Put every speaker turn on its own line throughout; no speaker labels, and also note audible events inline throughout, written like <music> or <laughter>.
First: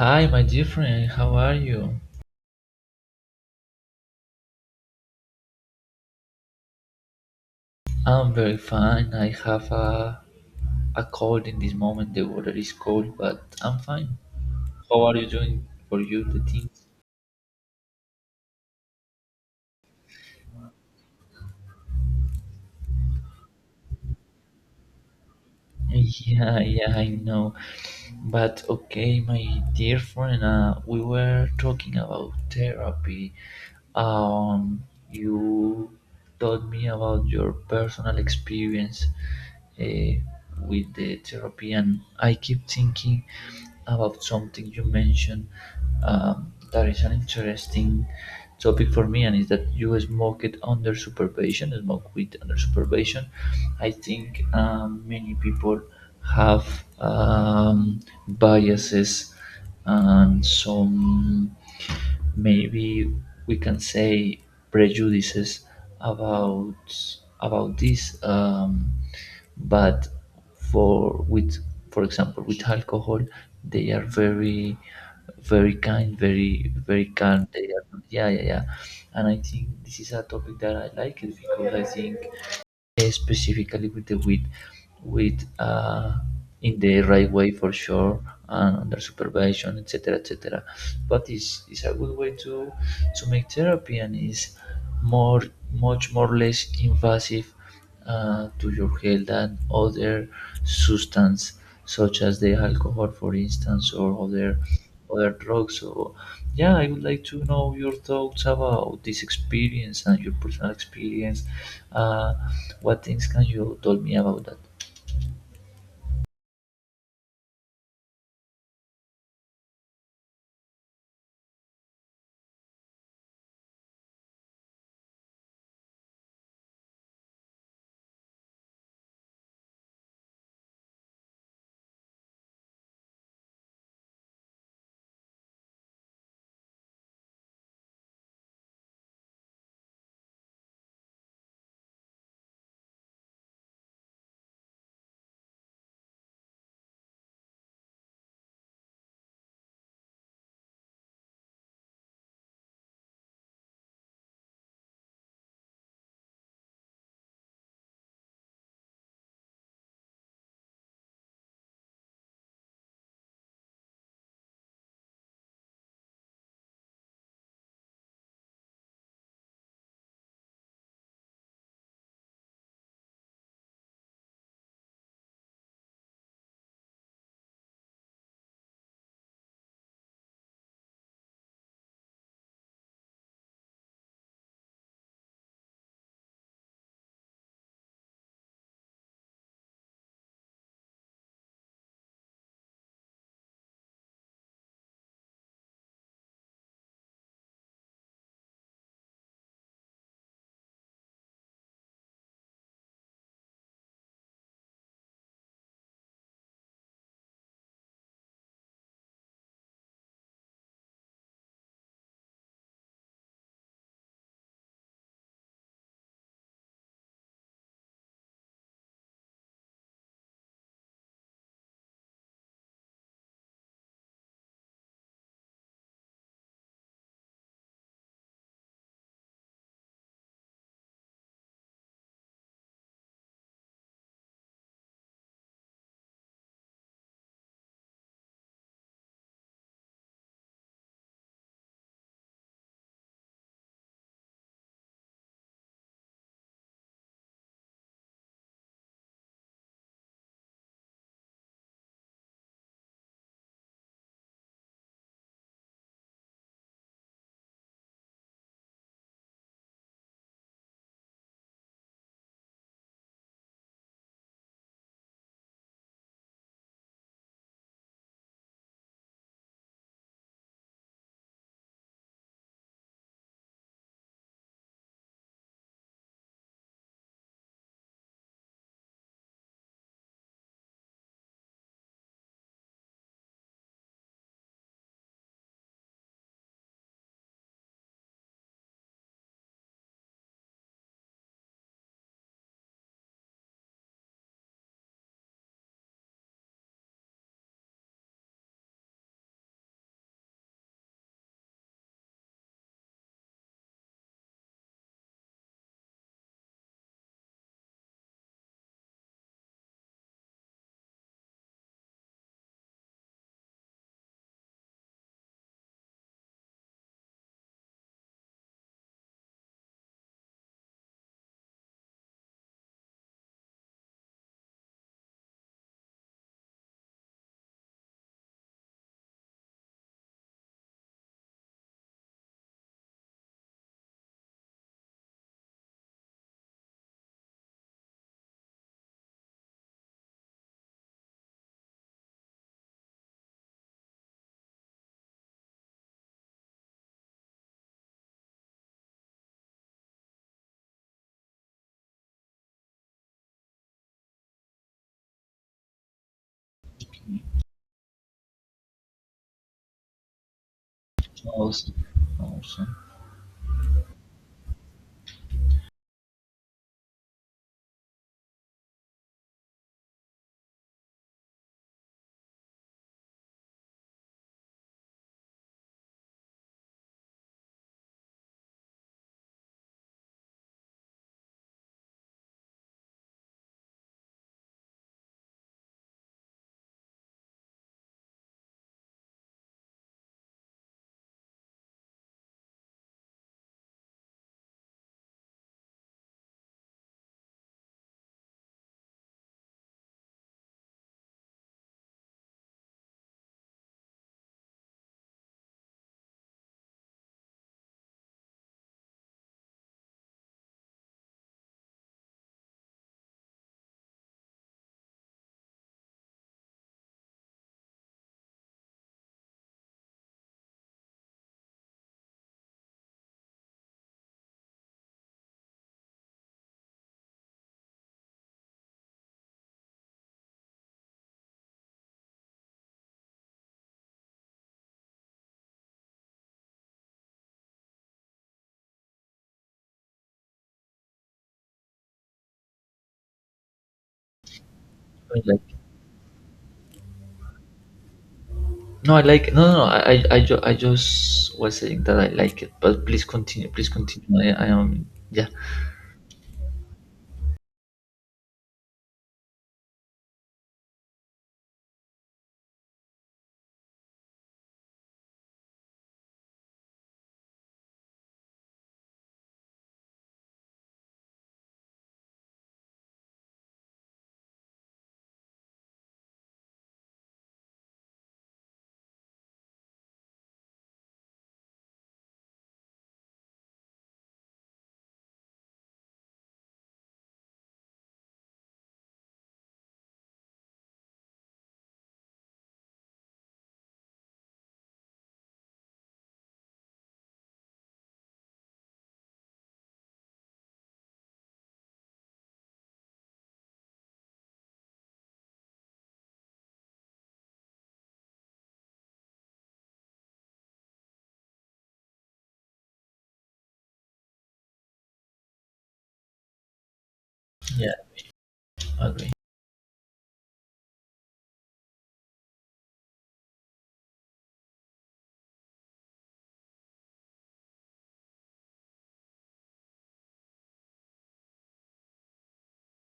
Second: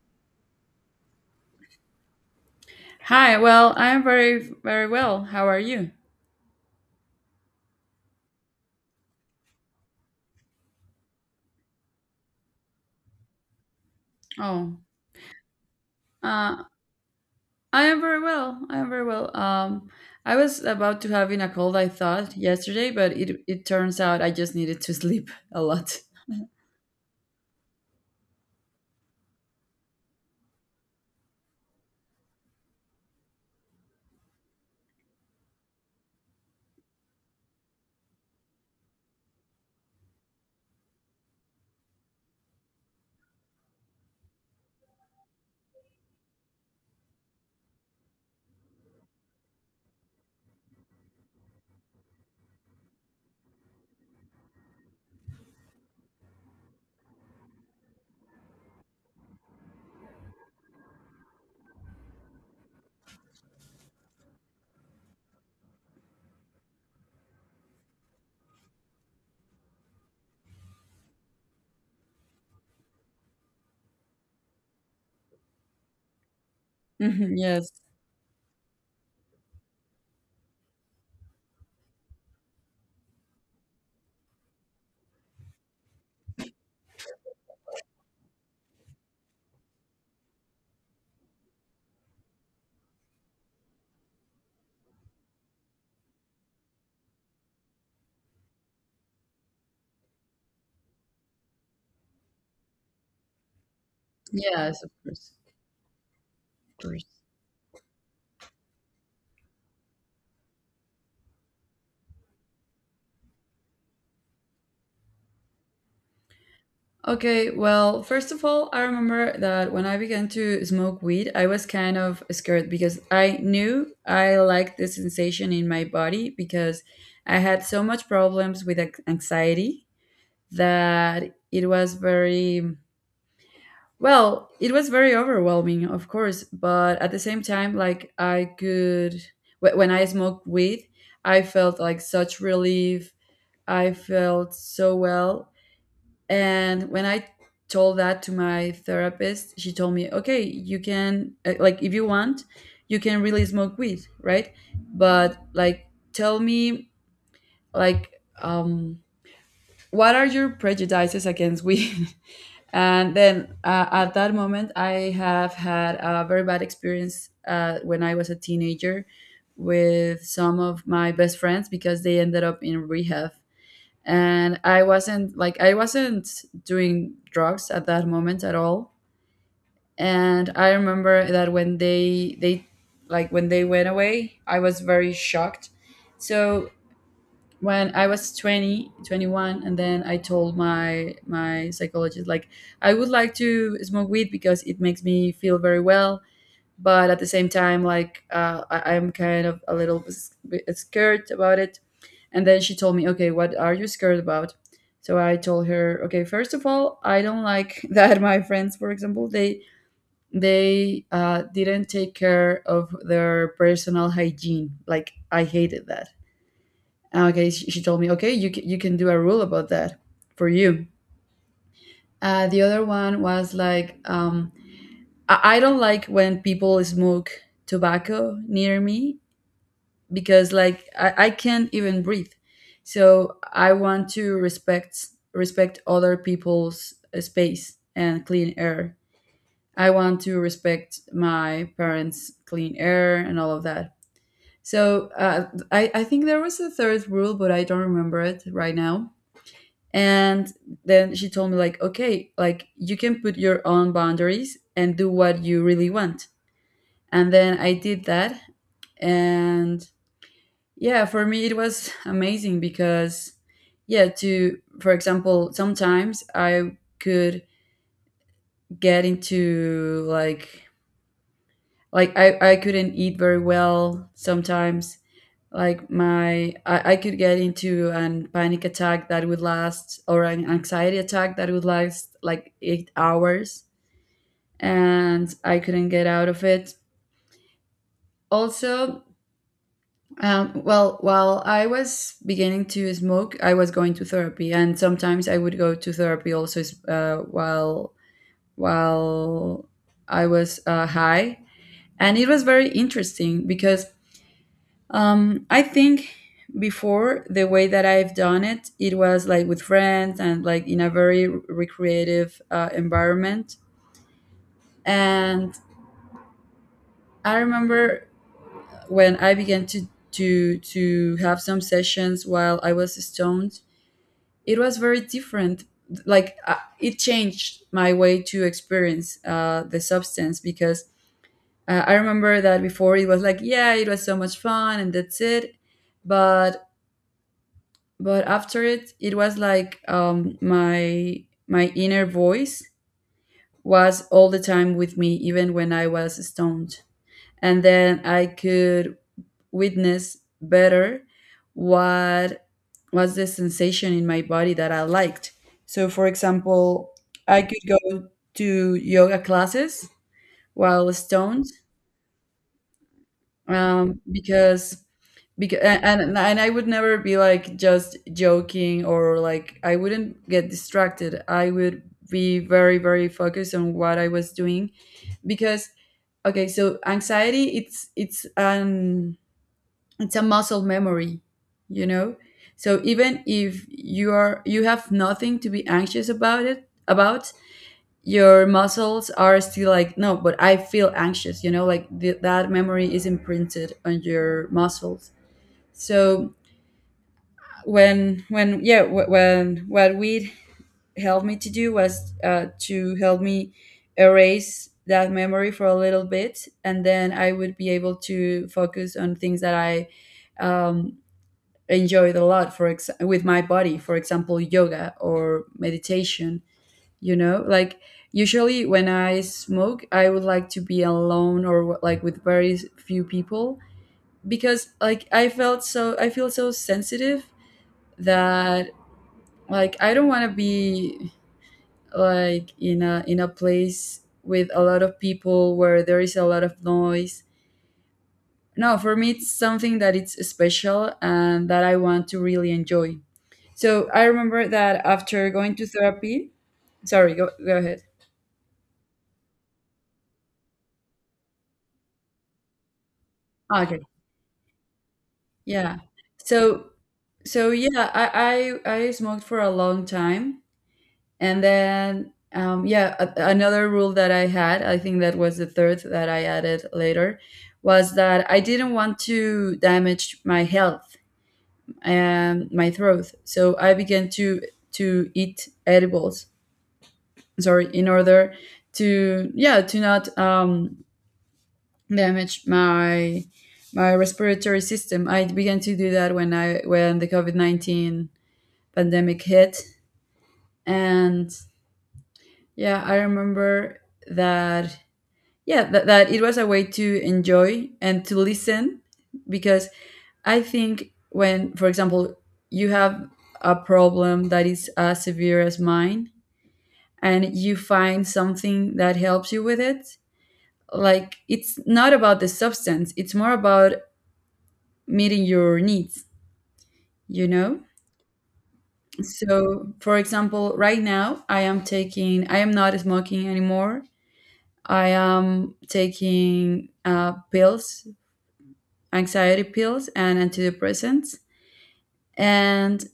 Hi, my dear friend. How are you?
Hi, well, I am very, very well. How are you?
I'm very fine. I have a cold in this moment. The water is cold, but I'm fine.
Oh,
How are you doing for you, the
uh,
things?
I am very well. I am very well. I was about to having a cold, I thought, yesterday, but it turns out I just needed to <laughs> sleep a lot.
Yeah, yeah, I know. But okay, my dear friend, we were talking about therapy. Um, you told me about your personal experience uh, with the therapy, and I keep thinking about something you mentioned that is an interesting topic for me, and is that you smoke it under supervision, smoke weed under supervision. I think many people have biases and some maybe we can say prejudices about about this but for with for example with alcohol they are very very kind, very very
Mhm,
calm, they
yes.
are, yeah, yeah, yeah. And I think this is a topic that I like it because I think specifically with the wheat with in the right way for sure and under supervision, etc., etc. But it's a good way to make therapy and is more much more less invasive to your health than other substance such as the alcohol for instance or other
Yes, of
other
course.
drugs. So, yeah,
Of
I would
course.
like to know your thoughts about this experience and your personal experience. Uh, what things can you tell me about that?
Okay, well, first of all, I remember that when I began to smoke weed, I was kind of scared because I knew I liked the sensation in my body because I had so much problems with anxiety that it was very well, it was very overwhelming, of course, but at the same time, like, I could when I smoked weed, I felt like such relief, I felt so well. And when I told that to my therapist, she told me, okay, you can, like, if you want, you can really smoke weed, right? But, like, tell me, like, um what are your prejudices against weed? <laughs> And then at that moment, I have had a very bad experience when I was a teenager with some of my best friends because they ended up in rehab. And I wasn't like, I wasn't doing drugs at that moment at all. And I remember that when like, when they went away, I was very shocked. So when I was 20, 21, and then I told my psychologist, like, I would like to smoke weed because it makes me feel very well, but at the same time, like, I'm kind of a little bit scared about it. And then she told me, okay, what are you scared about? So I told her, okay, first of all, I don't like <laughs> that my friends, for example, they didn't take care of their personal hygiene. Like, I hated that. Okay, she told me, okay, you can do a rule about that for you. The other one was like, I don't like when people smoke tobacco near me because, like, I can't even breathe. So I want to respect other people's space and clean air. I want to respect my parents' clean air and all of that. So I think there was a third rule, but I don't remember it right now. And then she told me, like, okay, like, you can put your own boundaries and do what you really want. And then I did that. And yeah, for me it was amazing because, yeah, to, for example, sometimes I could get into, like, I couldn't eat very well sometimes, like my, I could get into an panic attack that would last, or an anxiety attack that would last like 8 hours, and I couldn't get out of it. Also, well, while I was beginning to smoke, I was going to therapy, and sometimes I would go to therapy also uh, while while I was high, and it was very interesting because, I think, before, the way that I've done it, it was like with friends and like in a very recreative environment. And I remember, when I began to have some sessions while I was stoned, it was very different. Like, it changed my way to experience the substance because, I remember that before it was like, yeah, it was so much fun and that's it. But but after it, it was like, my, my inner voice was all the time with me, even when I was stoned. And then I could witness better what was the sensation in my body that I liked. So, for example, I could go to yoga classes while stoned,
Awesome. Awesome.
because, and I would never be like just joking, or like, I wouldn't get distracted. I would be very focused on what I was doing. Because, okay, so anxiety, it's it's a muscle memory, you know? So, even if you are, you have nothing to be anxious about, it about your muscles are still like, no, but I feel anxious, you know, like, that memory is imprinted on your muscles. So, when yeah wh- when what weed helped me to do was, to help me erase that memory for a little bit, and then I would be able to focus on things that I, um, enjoyed a lot, with my body, for example, yoga or meditation. You know, like, usually when I smoke, I would like to be alone, or like, with very few people, because, like, I feel so sensitive that, like, I don't want to be like in a, in a place with a lot of people where there is a lot of noise. No, for me it's something that, it's special, and that I want to really enjoy. So I remember that
I
after
like
going
it.
to therapy, sorry, go ahead.
No, I like it. No, no, no. I just was saying that I like it, but please continue. Please
Okay,
continue. I am, yeah,
yeah, so, so yeah, I smoked for a long time. And then, yeah, another rule that I had, I think that was the third that I added later, was that I didn't want to damage my health and my throat. So I began to eat edibles. Sorry, in order to, yeah, to not damage my respiratory system. I began to do that when I when the COVID 19 pandemic hit, and, yeah, I remember that, yeah, that it was a way to enjoy and to listen. Because, I think, when, for example, you have a problem that is as severe as mine, and you find something that helps you with it, like, it's not about the substance, it's more about meeting your needs, you know?
yeah, okay,
So, for example, right now I am not smoking anymore, I am taking pills, anxiety pills and antidepressants. And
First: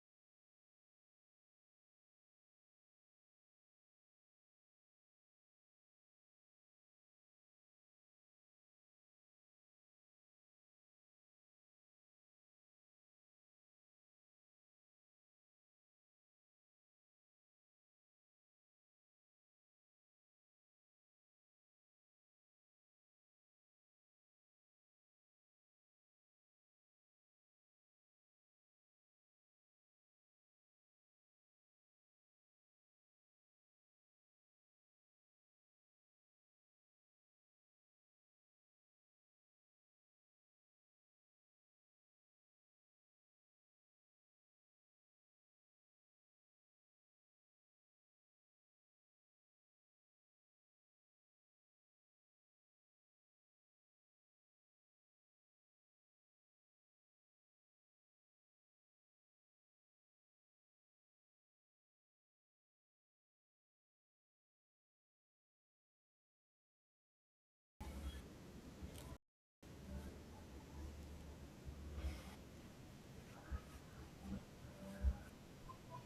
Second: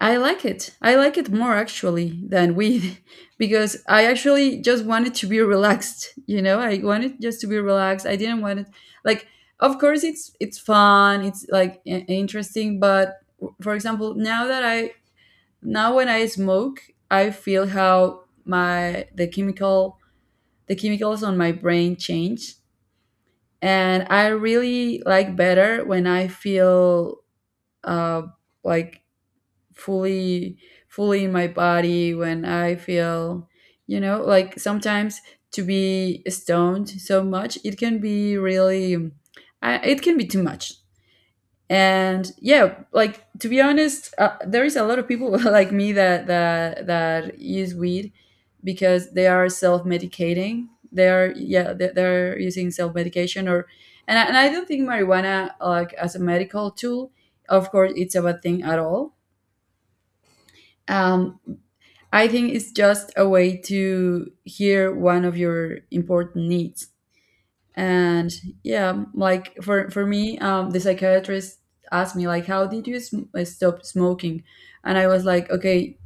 I like it. I like it more actually than weed <laughs> because I actually just wanted to be relaxed, you know? I wanted just to be relaxed. I didn't want it, like, of course it's fun, it's like, interesting, but, for example, now that I now when I smoke, I feel how my the chemical the chemicals on my brain change, and I really like better when I feel, uh, like, fully fully in my body, when I feel, you know, like sometimes to be stoned so much, it can be really, I, it can be too much. And yeah, like, to be honest, there is a lot of people <laughs> like me, that use weed because they are self-medicating, they are, yeah, they're using self-medication. Or, and I don't think marijuana, like, as a medical tool, of course, it's a bad thing at all. um, I think it's just a way to hear one of your important needs. And, yeah, like, for me, the psychiatrist asked me, like, how did you stop smoking? And I was like, okay,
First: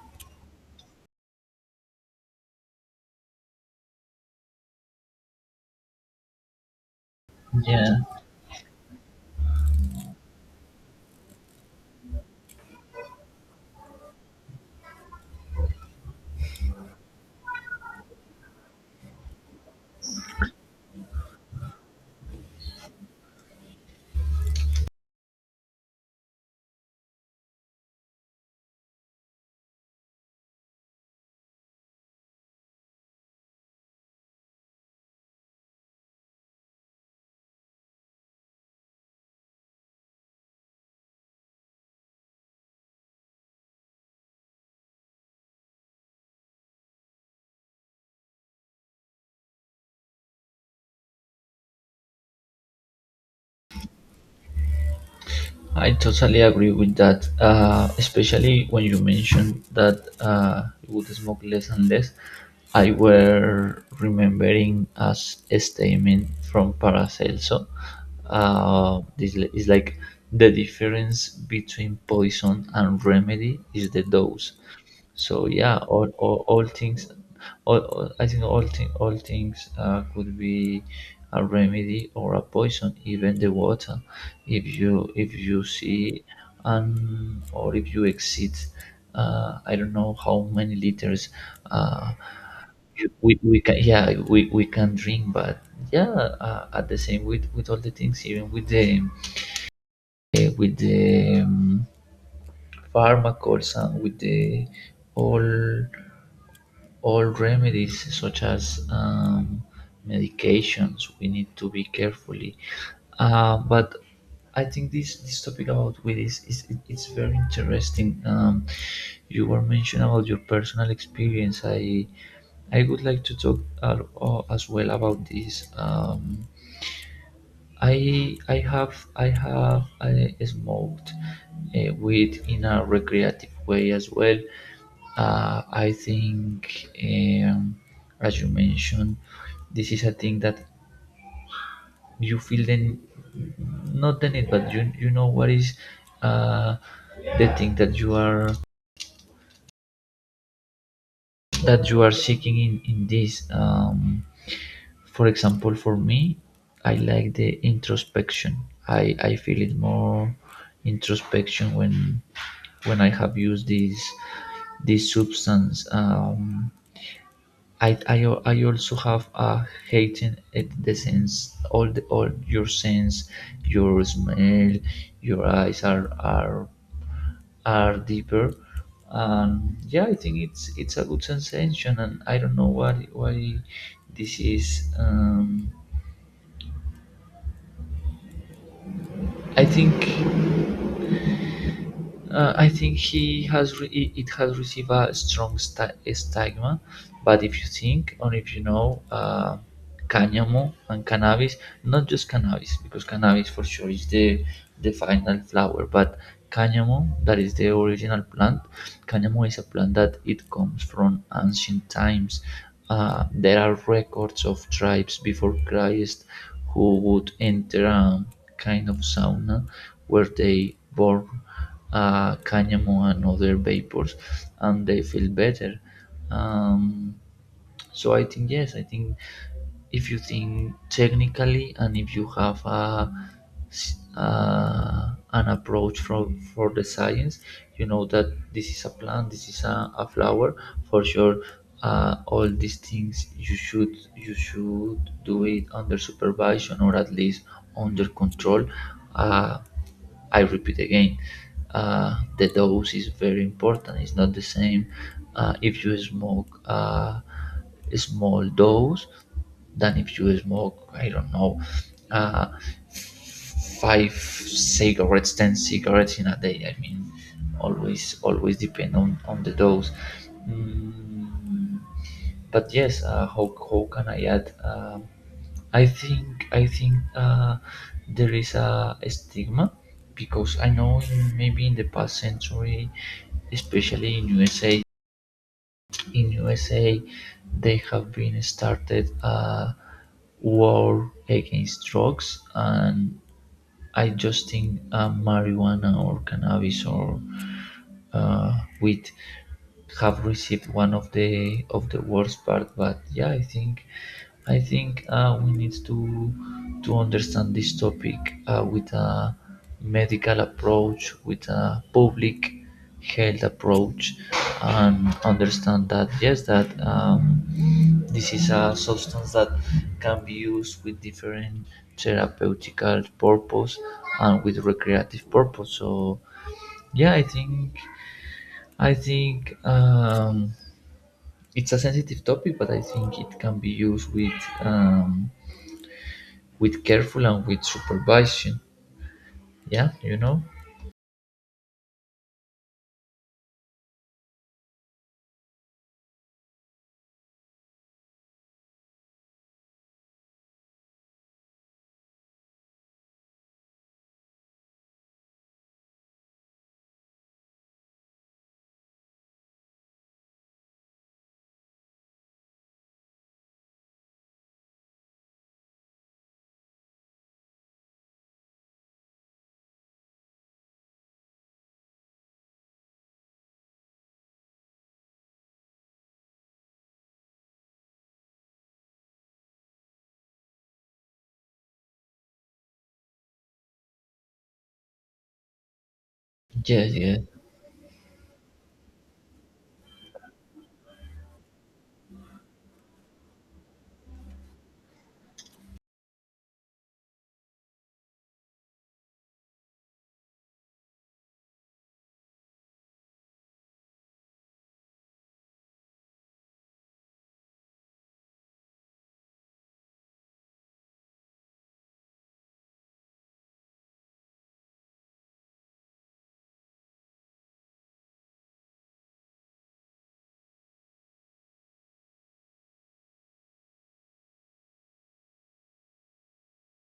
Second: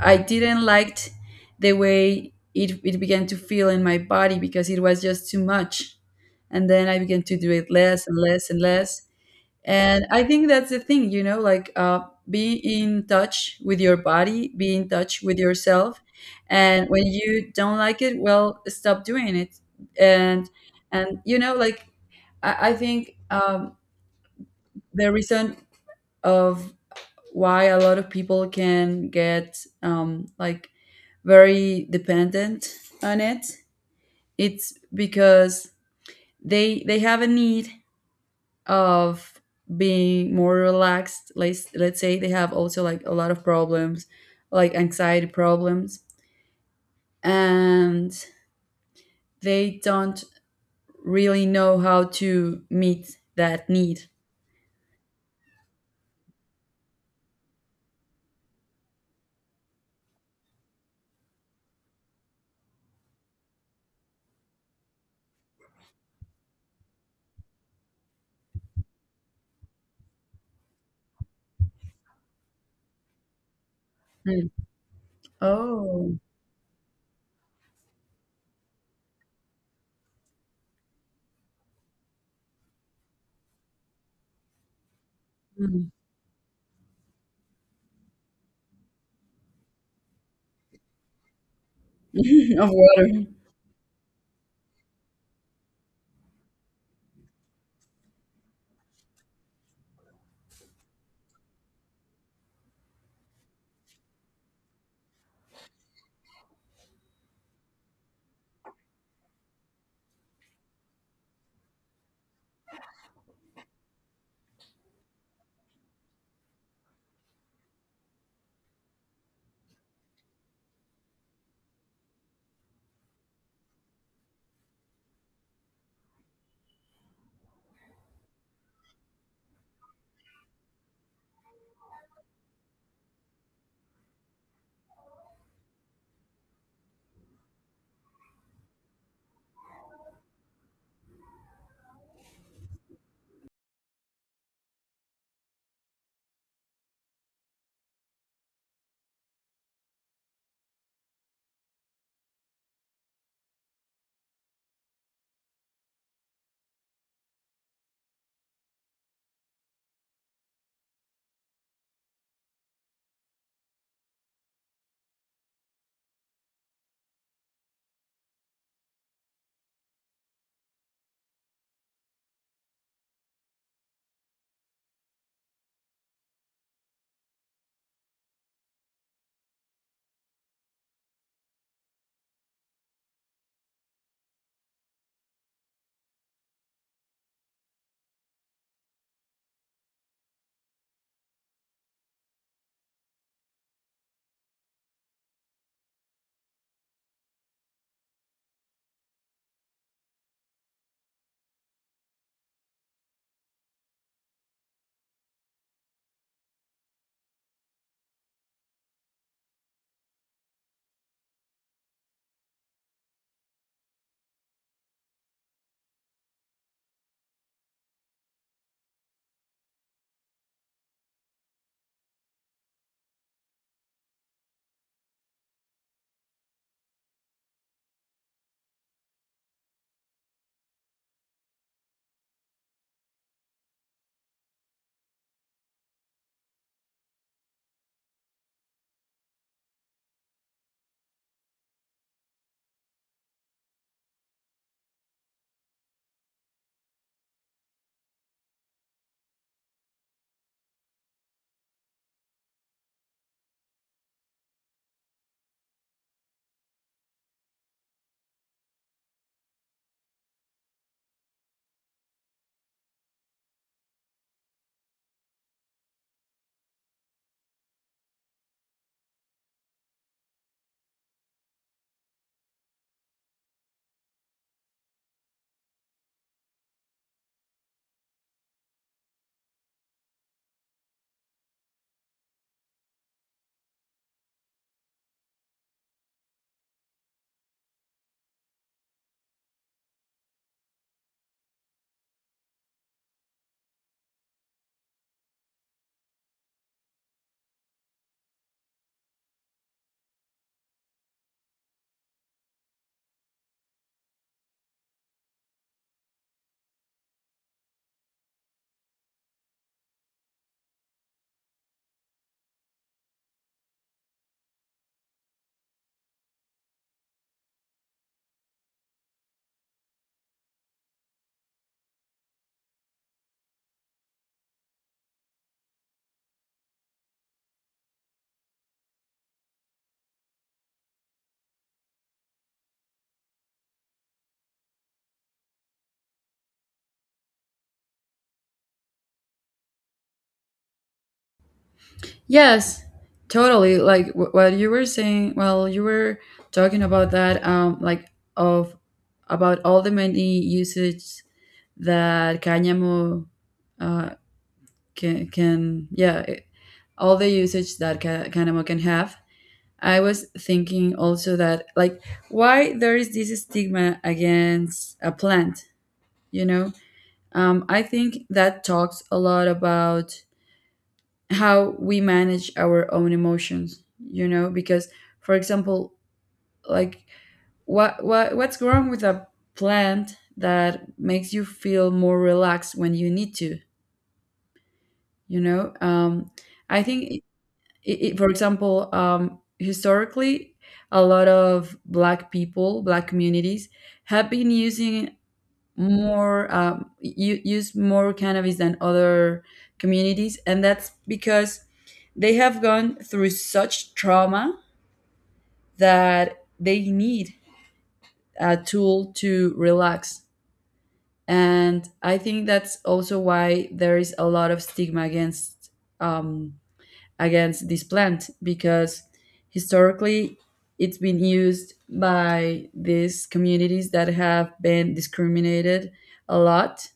I didn't liked the way it began to feel in my body, because it was just too much. And then I began to do it
yeah.
less and less and less. And I think that's the thing, you know, like, be in touch with your body, be in touch with yourself. And when you don't like it, well, stop doing it. and and you know, like, I think, the reason of why a lot of people can get, like, very dependent on it, it's because they have a need of being more relaxed, let's say, they have also like a lot of problems, like anxiety problems, and they don't really know how to meet that need.
I totally agree with that, especially when you mentioned that you would smoke less and less. I were remembering as a statement from Paracelso. Is like the difference between poison and remedy is the
Mm.
dose. So yeah, all
Oh.
all, all things, all- I think all thing, all things could be a remedy or a poison, even the water, if you
Mm.
see or if you exceed, I don't know how many liters uh,
<laughs> Of water.
we can, yeah, we can drink. But yeah, at the same with all the things, even with the pharmacals and with the all all remedies such as medications, we need to be carefully, but I think this this topic about weed is, it's very interesting. You were mentioning about your personal experience. I would like to talk as well about this. I smoked weed in a recreative way as well. I think, as you mentioned, this is a thing that you feel then not the need, but you know what is uh, the thing that you are seeking in this. For example, for me, I like the introspection. I feel it more introspection when I have used this this substance. I also have a hating at the sense, all the all your sense, your smell, your eyes are are deeper. And yeah, I think it's a good sensation, and I don't know why this is. I think I think he has it has received a strong stigma, but if you think or if you know cannamo and cannabis, not just cannabis because cannabis for sure is the final flower, but cannamo that is the original plant. Cannamo is a plant that it comes from ancient times. There are records of tribes before Christ who would enter a kind of sauna where they burn canyamon and other vapors, and they feel better. Um, so I think, yes, I think if you think technically and if you have a, s- an approach from for the science, you know that this is a plant, this is a flower. For sure, all these things you should do it under supervision or at least under control. Uh, I repeat again, the dose is very important. It's not the same if you smoke. Small dose than if you smoke, I don't know, uh, five cigarettes, ten cigarettes in a day. I mean, always, always depend on the dose. Mm, but yes, how can I add? I think I think there is a stigma because I know in, maybe in the past century, especially in USA, in USA they have been started a war against drugs. And I just think marijuana or cannabis or uh, which have received one of the worst part. But yeah, I think we need to understand this topic with a medical approach, with a public health approach, and understand that, yes, that this is a substance that can be used with different therapeutical purpose and with recreative purpose. So yeah, I think it's a sensitive topic, but I think it can be used um, with careful and with supervision. Yeah, you know.
Yes, totally, like, what you were saying, well, you were talking about that, like, of, about all the many usage that cáñamo, uh, can, yeah, all the usage that cannabis can have. I was thinking also that, like, why there is this stigma against a plant, you know? I think that talks a lot about how we manage our own emotions, you know, because, for example, like, what's wrong with a plant that makes you feel more relaxed when you need to, you know? I
Yeah, yeah,
think, for example, historically, a lot of Black people, Black communities, have been using more, use more cannabis than other communities, and that's because they have gone through such trauma that they need a tool to relax. And I think that's also why there is a lot of stigma um, against this plant because historically it's been used by these communities that have been discriminated a lot.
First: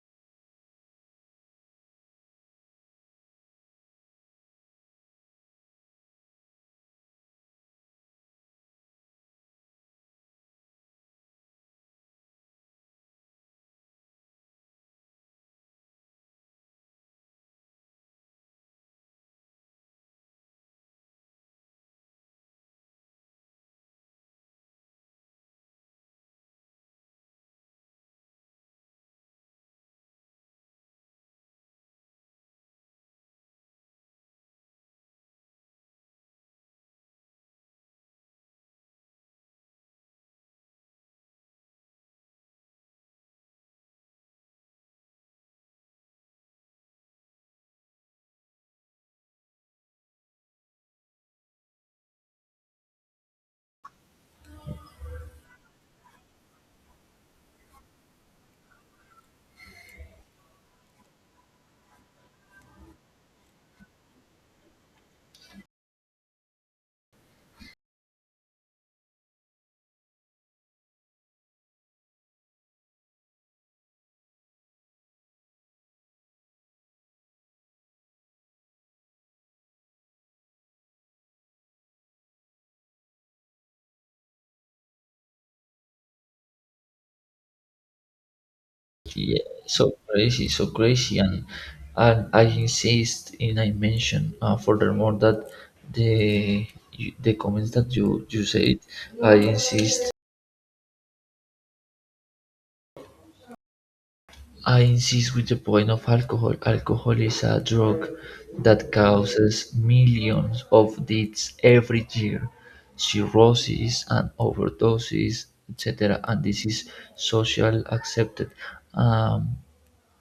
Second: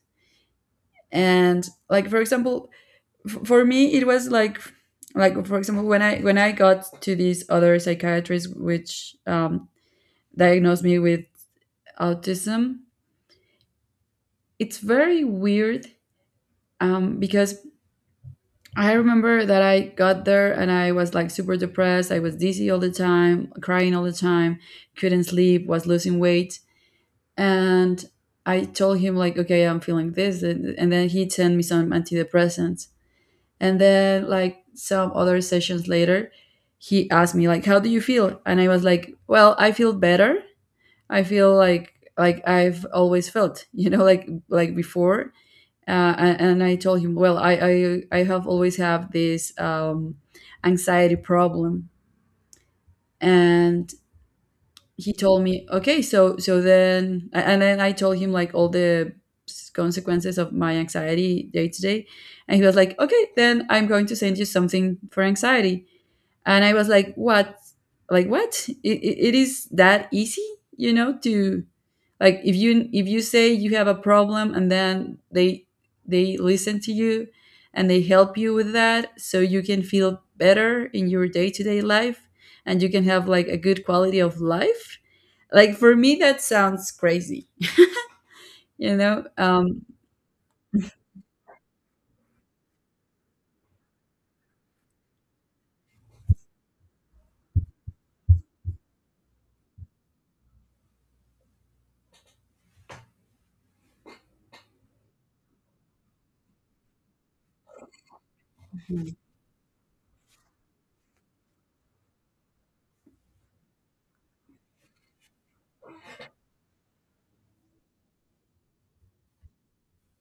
And like for example, for me it was like for example when I got to this other psychiatrist which diagnosed me with autism. It's very weird because I remember that I got there and I was like super depressed. I was dizzy all the time, crying all the time, couldn't sleep, was losing weight. And I told him like, okay, I'm feeling this, and then he sent me some antidepressants. And then like some other sessions later, he asked me like, how do you feel? And I was like, well, I feel better. I feel like I've always felt, <laughs> you know, like before and I told him, "Well, I have always have this anxiety problem," and he told me, "Okay, so then," and then I told him like all the consequences of my anxiety day to day, and he was like, "Okay, then I'm going to send you something for anxiety." And I was like, what? Like what, it is that easy, you know, to, like, if you say you have a problem and then they listen to you and they help you with that, so you can feel better in your day-to-day life and you can have like a good quality of life. Like for me that sounds crazy you know
yeah.
um
So crazy, so crazy. And I insist and I mention furthermore that the the comments that you said, I insist, I insist with the point of alcohol. Alcohol is a drug that causes millions of deaths every year, cirrhosis and overdoses, etc. And this is socially accepted. Um,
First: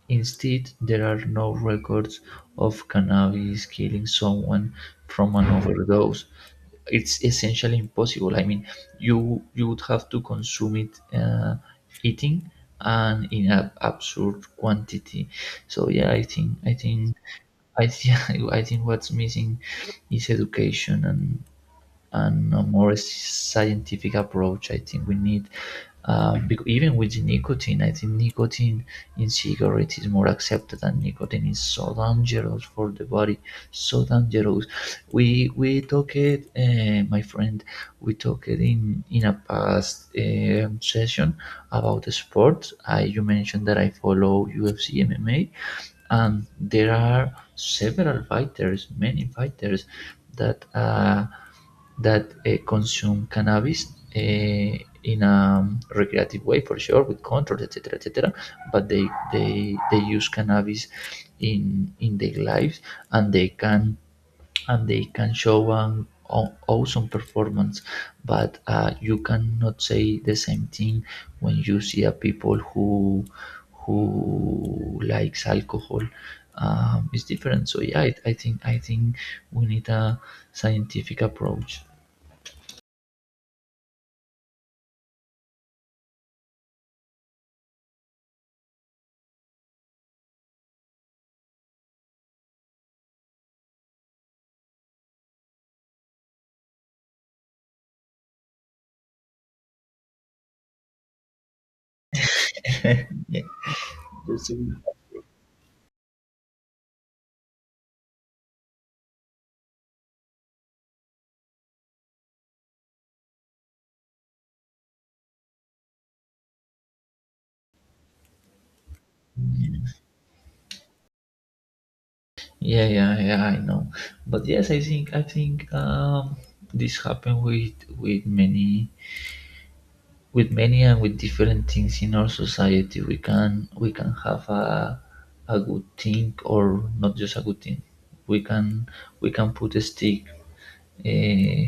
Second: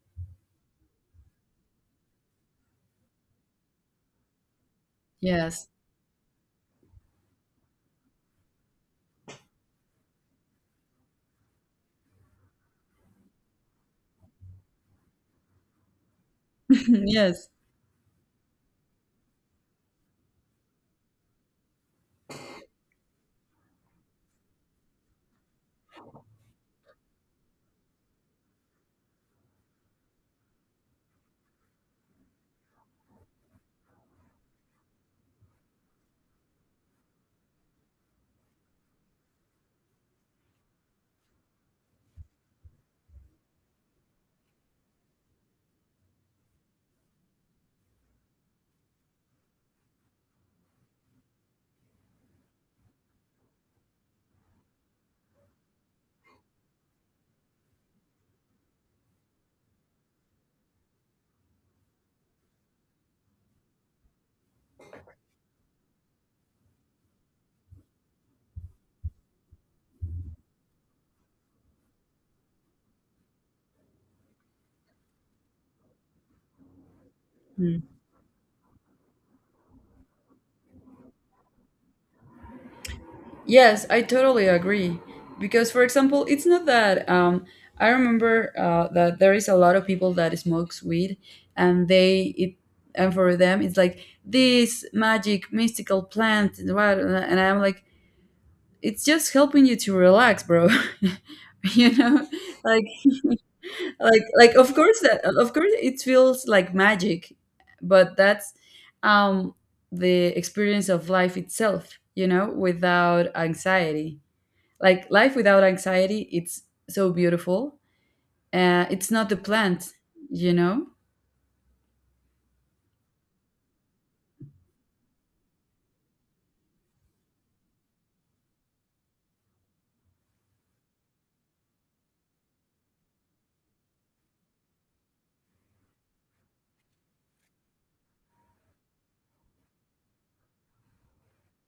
Instead, there are no records of cannabis killing someone from an
yes.
overdose. It's essentially impossible. I mean, you would have to consume it eating and in an absurd quantity. So yeah,
<laughs> Yes.
I think <laughs> I think what's missing is education and a more scientific approach. I think we need, even with the nicotine, I think nicotine in cigarettes is more accepted, and nicotine is so dangerous for the body, so dangerous. We talked, my friend, we talked in a past session about the sport. I you mentioned that I follow UFC MMA, and there are several fighters, many fighters that consume cannabis uh, in a recreative way for sure with controls, etc., etc. But they use cannabis in their lives, and they can show an awesome performance. But you cannot say the same thing when you see a people who likes alcohol. It's different. So yeah, I think we need a scientific approach.
Yes, I totally agree. Because, for example, it's not that I remember that there is a lot of people that smokes weed, and they it and for them it's like this magic mystical plant, and I'm like, it's just helping you to relax, bro. <laughs> you know,
<laughs>
like
Yeah,
like
just
like of
in-
course that of course it feels like magic, but that's um, the experience of life itself. You know, without anxiety, like life without anxiety it's so beautiful. It's not a plant you know
yeah, yeah, yeah, I know. But yes, I think this happened with many, with many and with different things in our society. We can have a good thing or not just a good thing. We can we can put a stick uh,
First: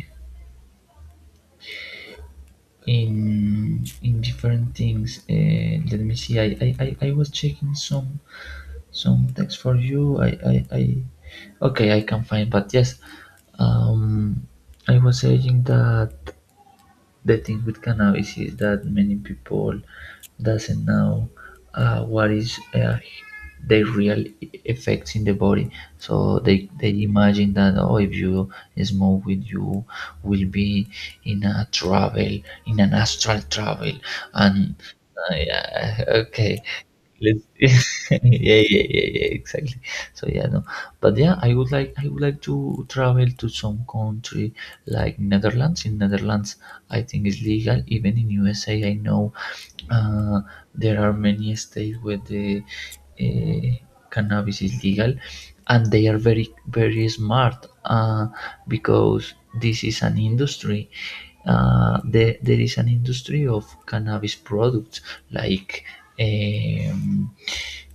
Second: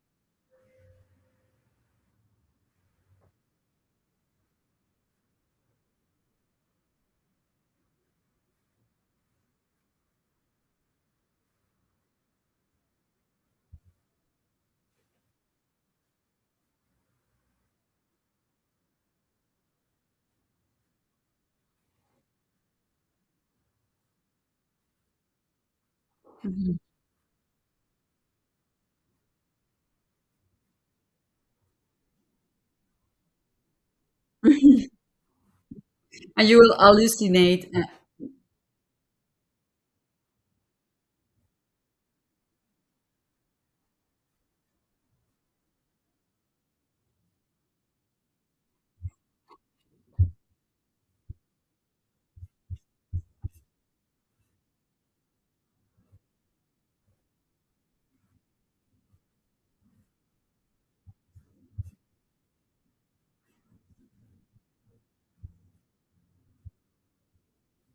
in in different things. Let me see. I was checking some text for you. I Okay, I can find, but yes, um, I was saying that the thing with cannabis is that many people doesn't know what is the real effects in the body. So
Mhm.
they imagine that, oh, if you smoke with you will be in a travel, in an astral travel, and yeah,
And you
okay.
will
Let's- <laughs>
hallucinate.
yeah, yeah, yeah, yeah, exactly. So yeah, no, but yeah, I would like to travel to some country like Netherlands. In Netherlands, I think it's legal. Even in USA, I know uh, there are many states where the uh, cannabis is legal, and they are very very smart because this is an industry. There is an industry of cannabis products like um,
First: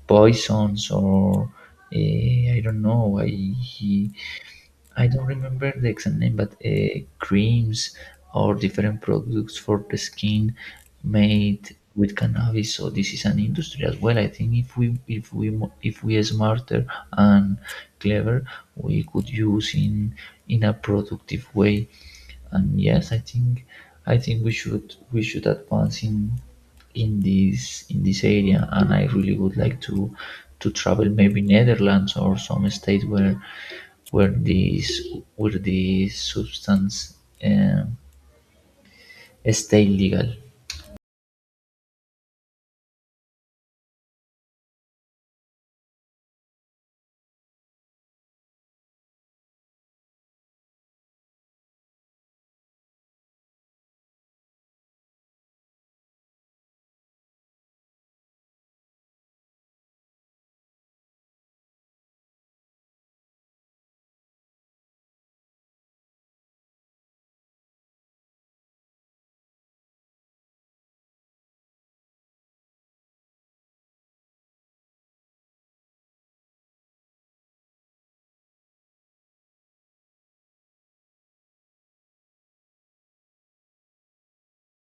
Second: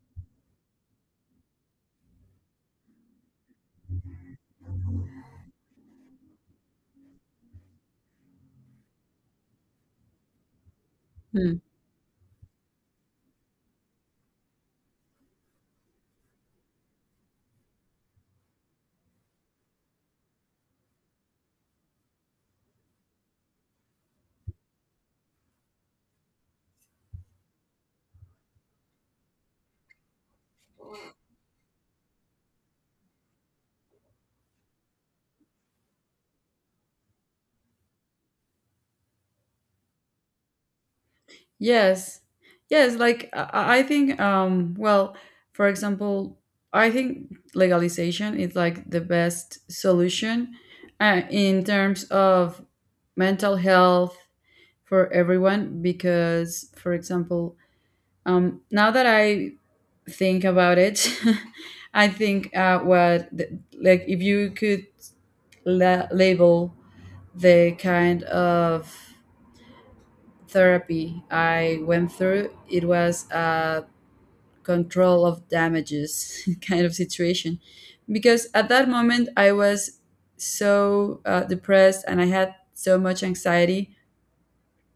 poisons or uh, I don't know, I don't remember the exact name, but creams or different products for the skin
hmm.
made with cannabis. So this is an industry as well. I think if we if we are smarter and clever, we could use in a productive way. And yes, I think we should advance in in this area. And I really would like to travel maybe Netherlands or some state where where this where this substance um, stay legal.
Yes, yes, like I think, well, for example, I think legalization is like the best solution in terms of mental health for everyone. Because, for example, now that I think about it, <laughs> I think like if you could label the kind of therapy I went through, it was a control of damages <laughs> kind of situation, because at that moment I was so depressed and I had so much anxiety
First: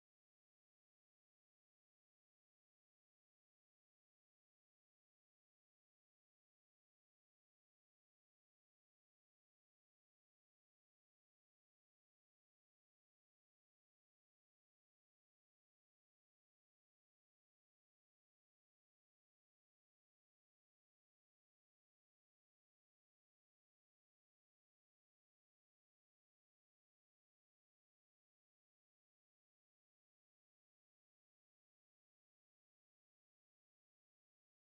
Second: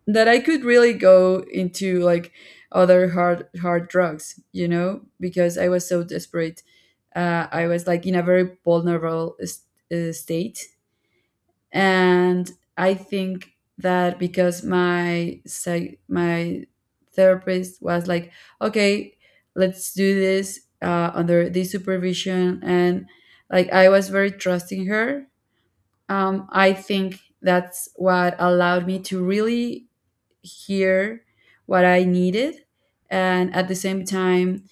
that I could really go into like other hard drugs, you know, because I was so desperate. I was like in a very vulnerable state, and I think that because my therapist was like, okay, let's do this under this supervision, and like I was very trusting her. I think that's what allowed me to really hear what I needed, and at the same time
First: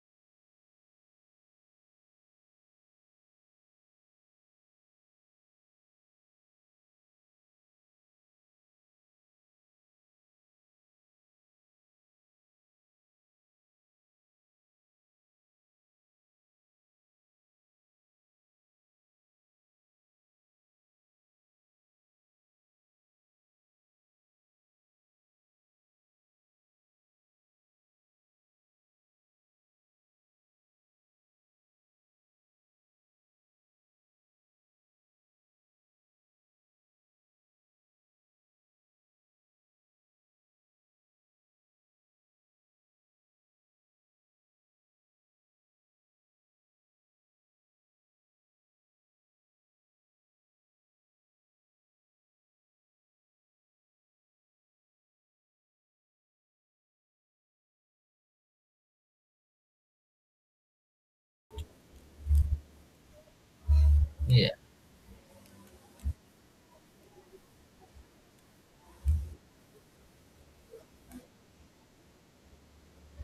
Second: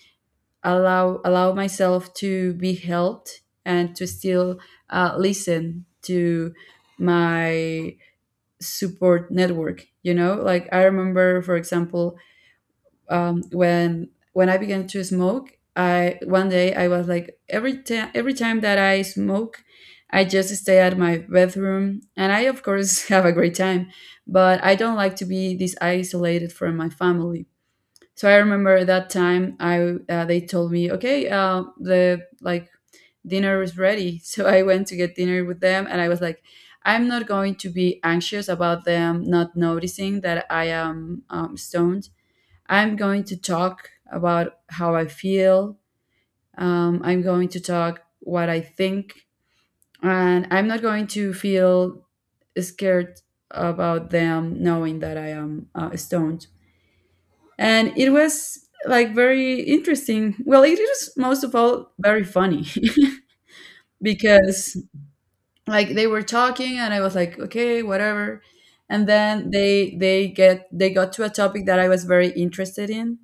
allow myself to be helped and to still listen to my support network. Like I remember, for example, when I began to smoke, I one day I was like, every time, that I smoke, I just stay at my bedroom and I of course <laughs> have a great time, but I don't like to be this isolated from my family. So I remember that time, I they told me, okay, the like dinner is ready, <laughs> so I went to get dinner with them and I was like, I'm not going to be anxious about them not noticing that I am stoned. I'm going to talk about how I feel. I'm going to talk what I think, and I'm not going to feel scared about them knowing that I am stoned. And it was like very interesting. Well, it was most of all very funny, <laughs>
Yeah,
because like they were talking and I was like, okay, whatever. And then they got to a topic that I was very interested in,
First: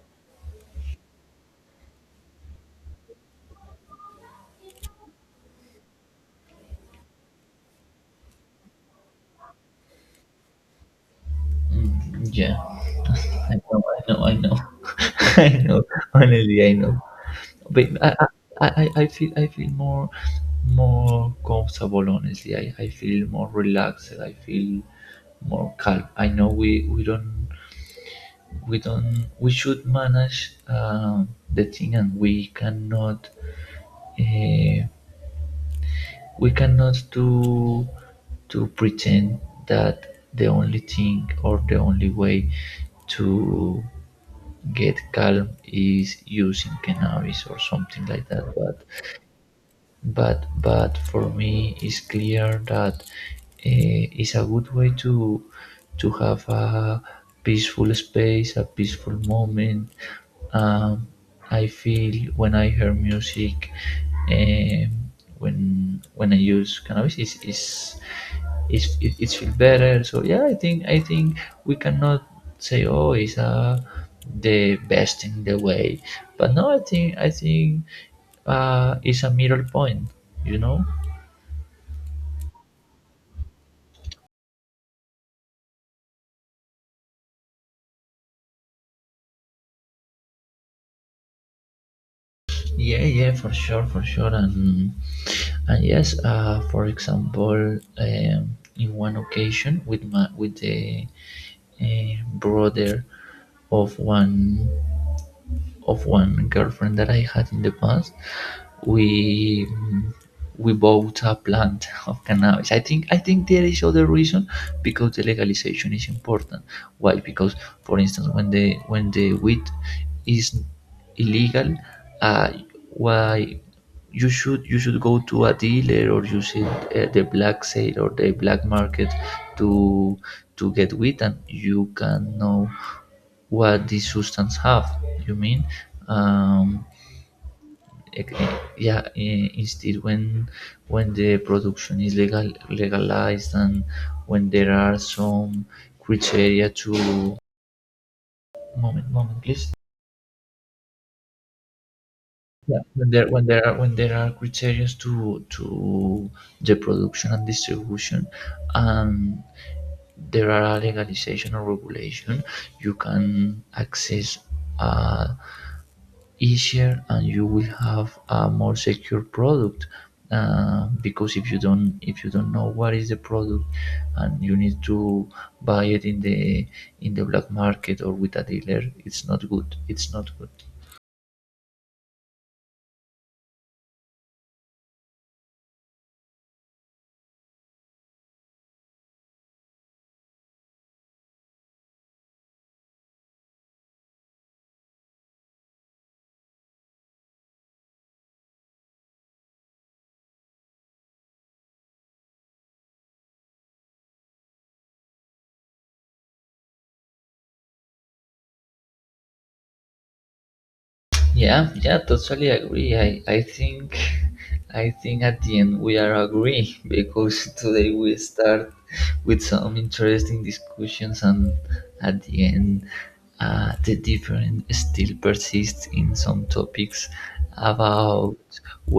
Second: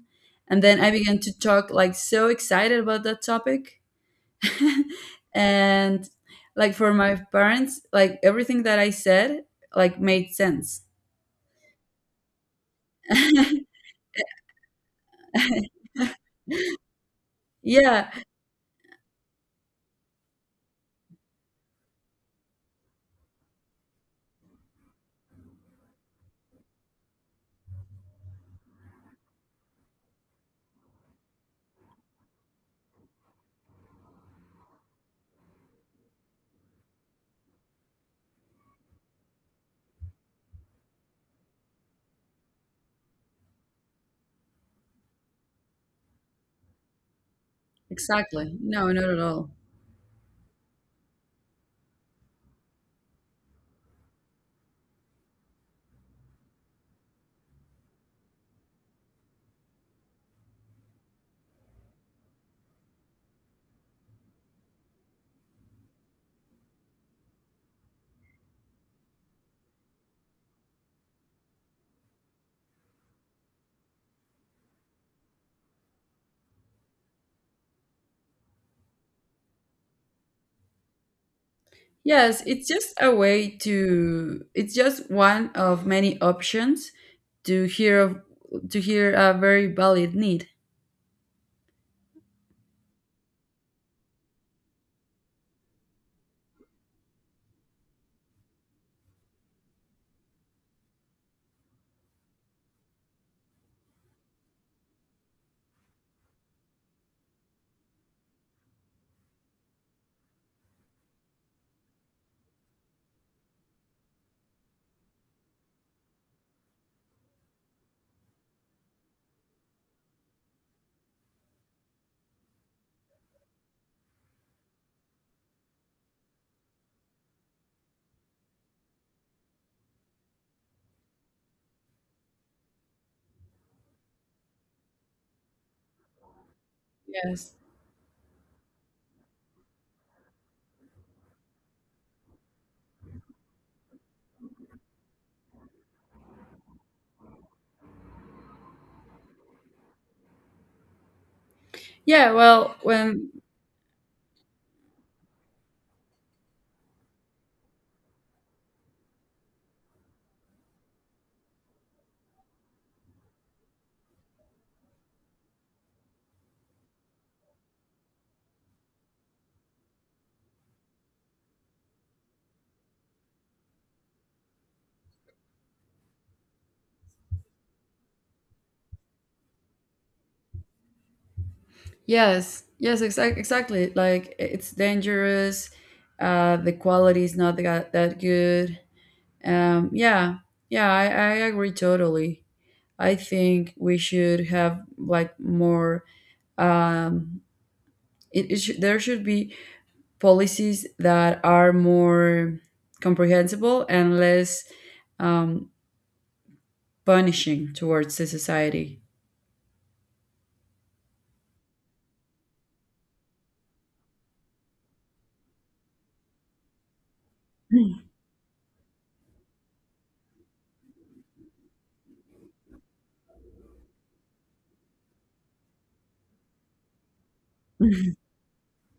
and then I began to talk like so excited about that topic, <laughs> and like for my parents, like everything that I said like made sense.
mm, yeah.
<laughs>
I know, I know, I know, <laughs> I know. Honestly, I know. But
Yeah,
I feel, I feel more more comfortable. Honestly, I feel more relaxed. I feel more calm. I know we don't we should manage the thing, and uh, we cannot do to pretend that the only thing or the only way to get calm is using cannabis or something like that.
exactly.
But
No, not at all.
for me it's clear that it's a good way to have a peaceful space, a peaceful moment. Um, I feel when I hear music, um, when I use cannabis, is it's, it feels better. So yeah, I think we cannot say, oh, it's the best in the way, but no, I think is a middle point, you know.
Yes, it's just a way to it's just one of many options to hear of to hear a very valid need.
Yeah, yeah, for sure, for sure. And yes, for example, in one occasion with my with the brother of one girlfriend that I had in the past, we we bought a plant <laughs> of cannabis. I think there is other reason because the legalization is important. Why? Because for instance, when the weed is illegal, uh, why you should go to a dealer, or you should the black sale or the black market to get weed, and you can know what these substances have. You mean? Um,
Yes.
yeah. Instead, when the production is legal legalized, and when there are some criteria to, moment, moment please,
Yeah, well, when
when there are criteria to the production and distribution, and there are legalization or regulation, you can access uh, easier, and you will have a more secure product because if you don't know what is the product and you need to buy it in the black market or with a dealer, it's not good, it's not good.
yes, yes, exactly. Like it's dangerous. The quality is not that good. Yeah. Yeah, I agree totally. I think we should have like more, um it, it should there should be policies that are more comprehensible and less um, punishing towards the society.
Yeah, yeah, totally agree. I think <laughs> I think at the end we are agree <laughs> because today we start with some interesting discussions, and at the end the difference still persists in some topics
Mm. <laughs>
about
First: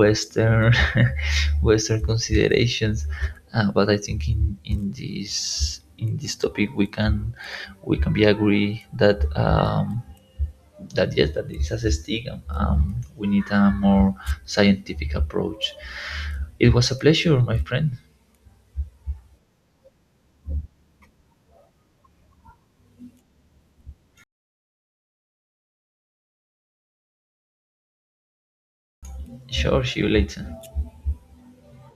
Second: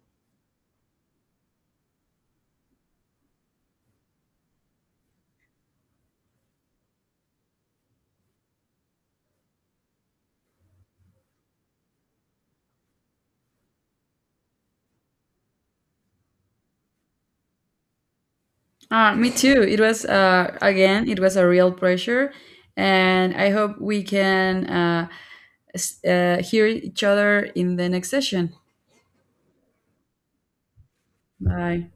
Western <laughs> Western considerations. But I think in this topic we can be agree that that, yes, that is a stigma. We need a more scientific approach. It was a pleasure, my friend.
Me too. It was Again, it was a real pressure, and I hope we can hear each other in the next session.
Sure, see you later.
Bye.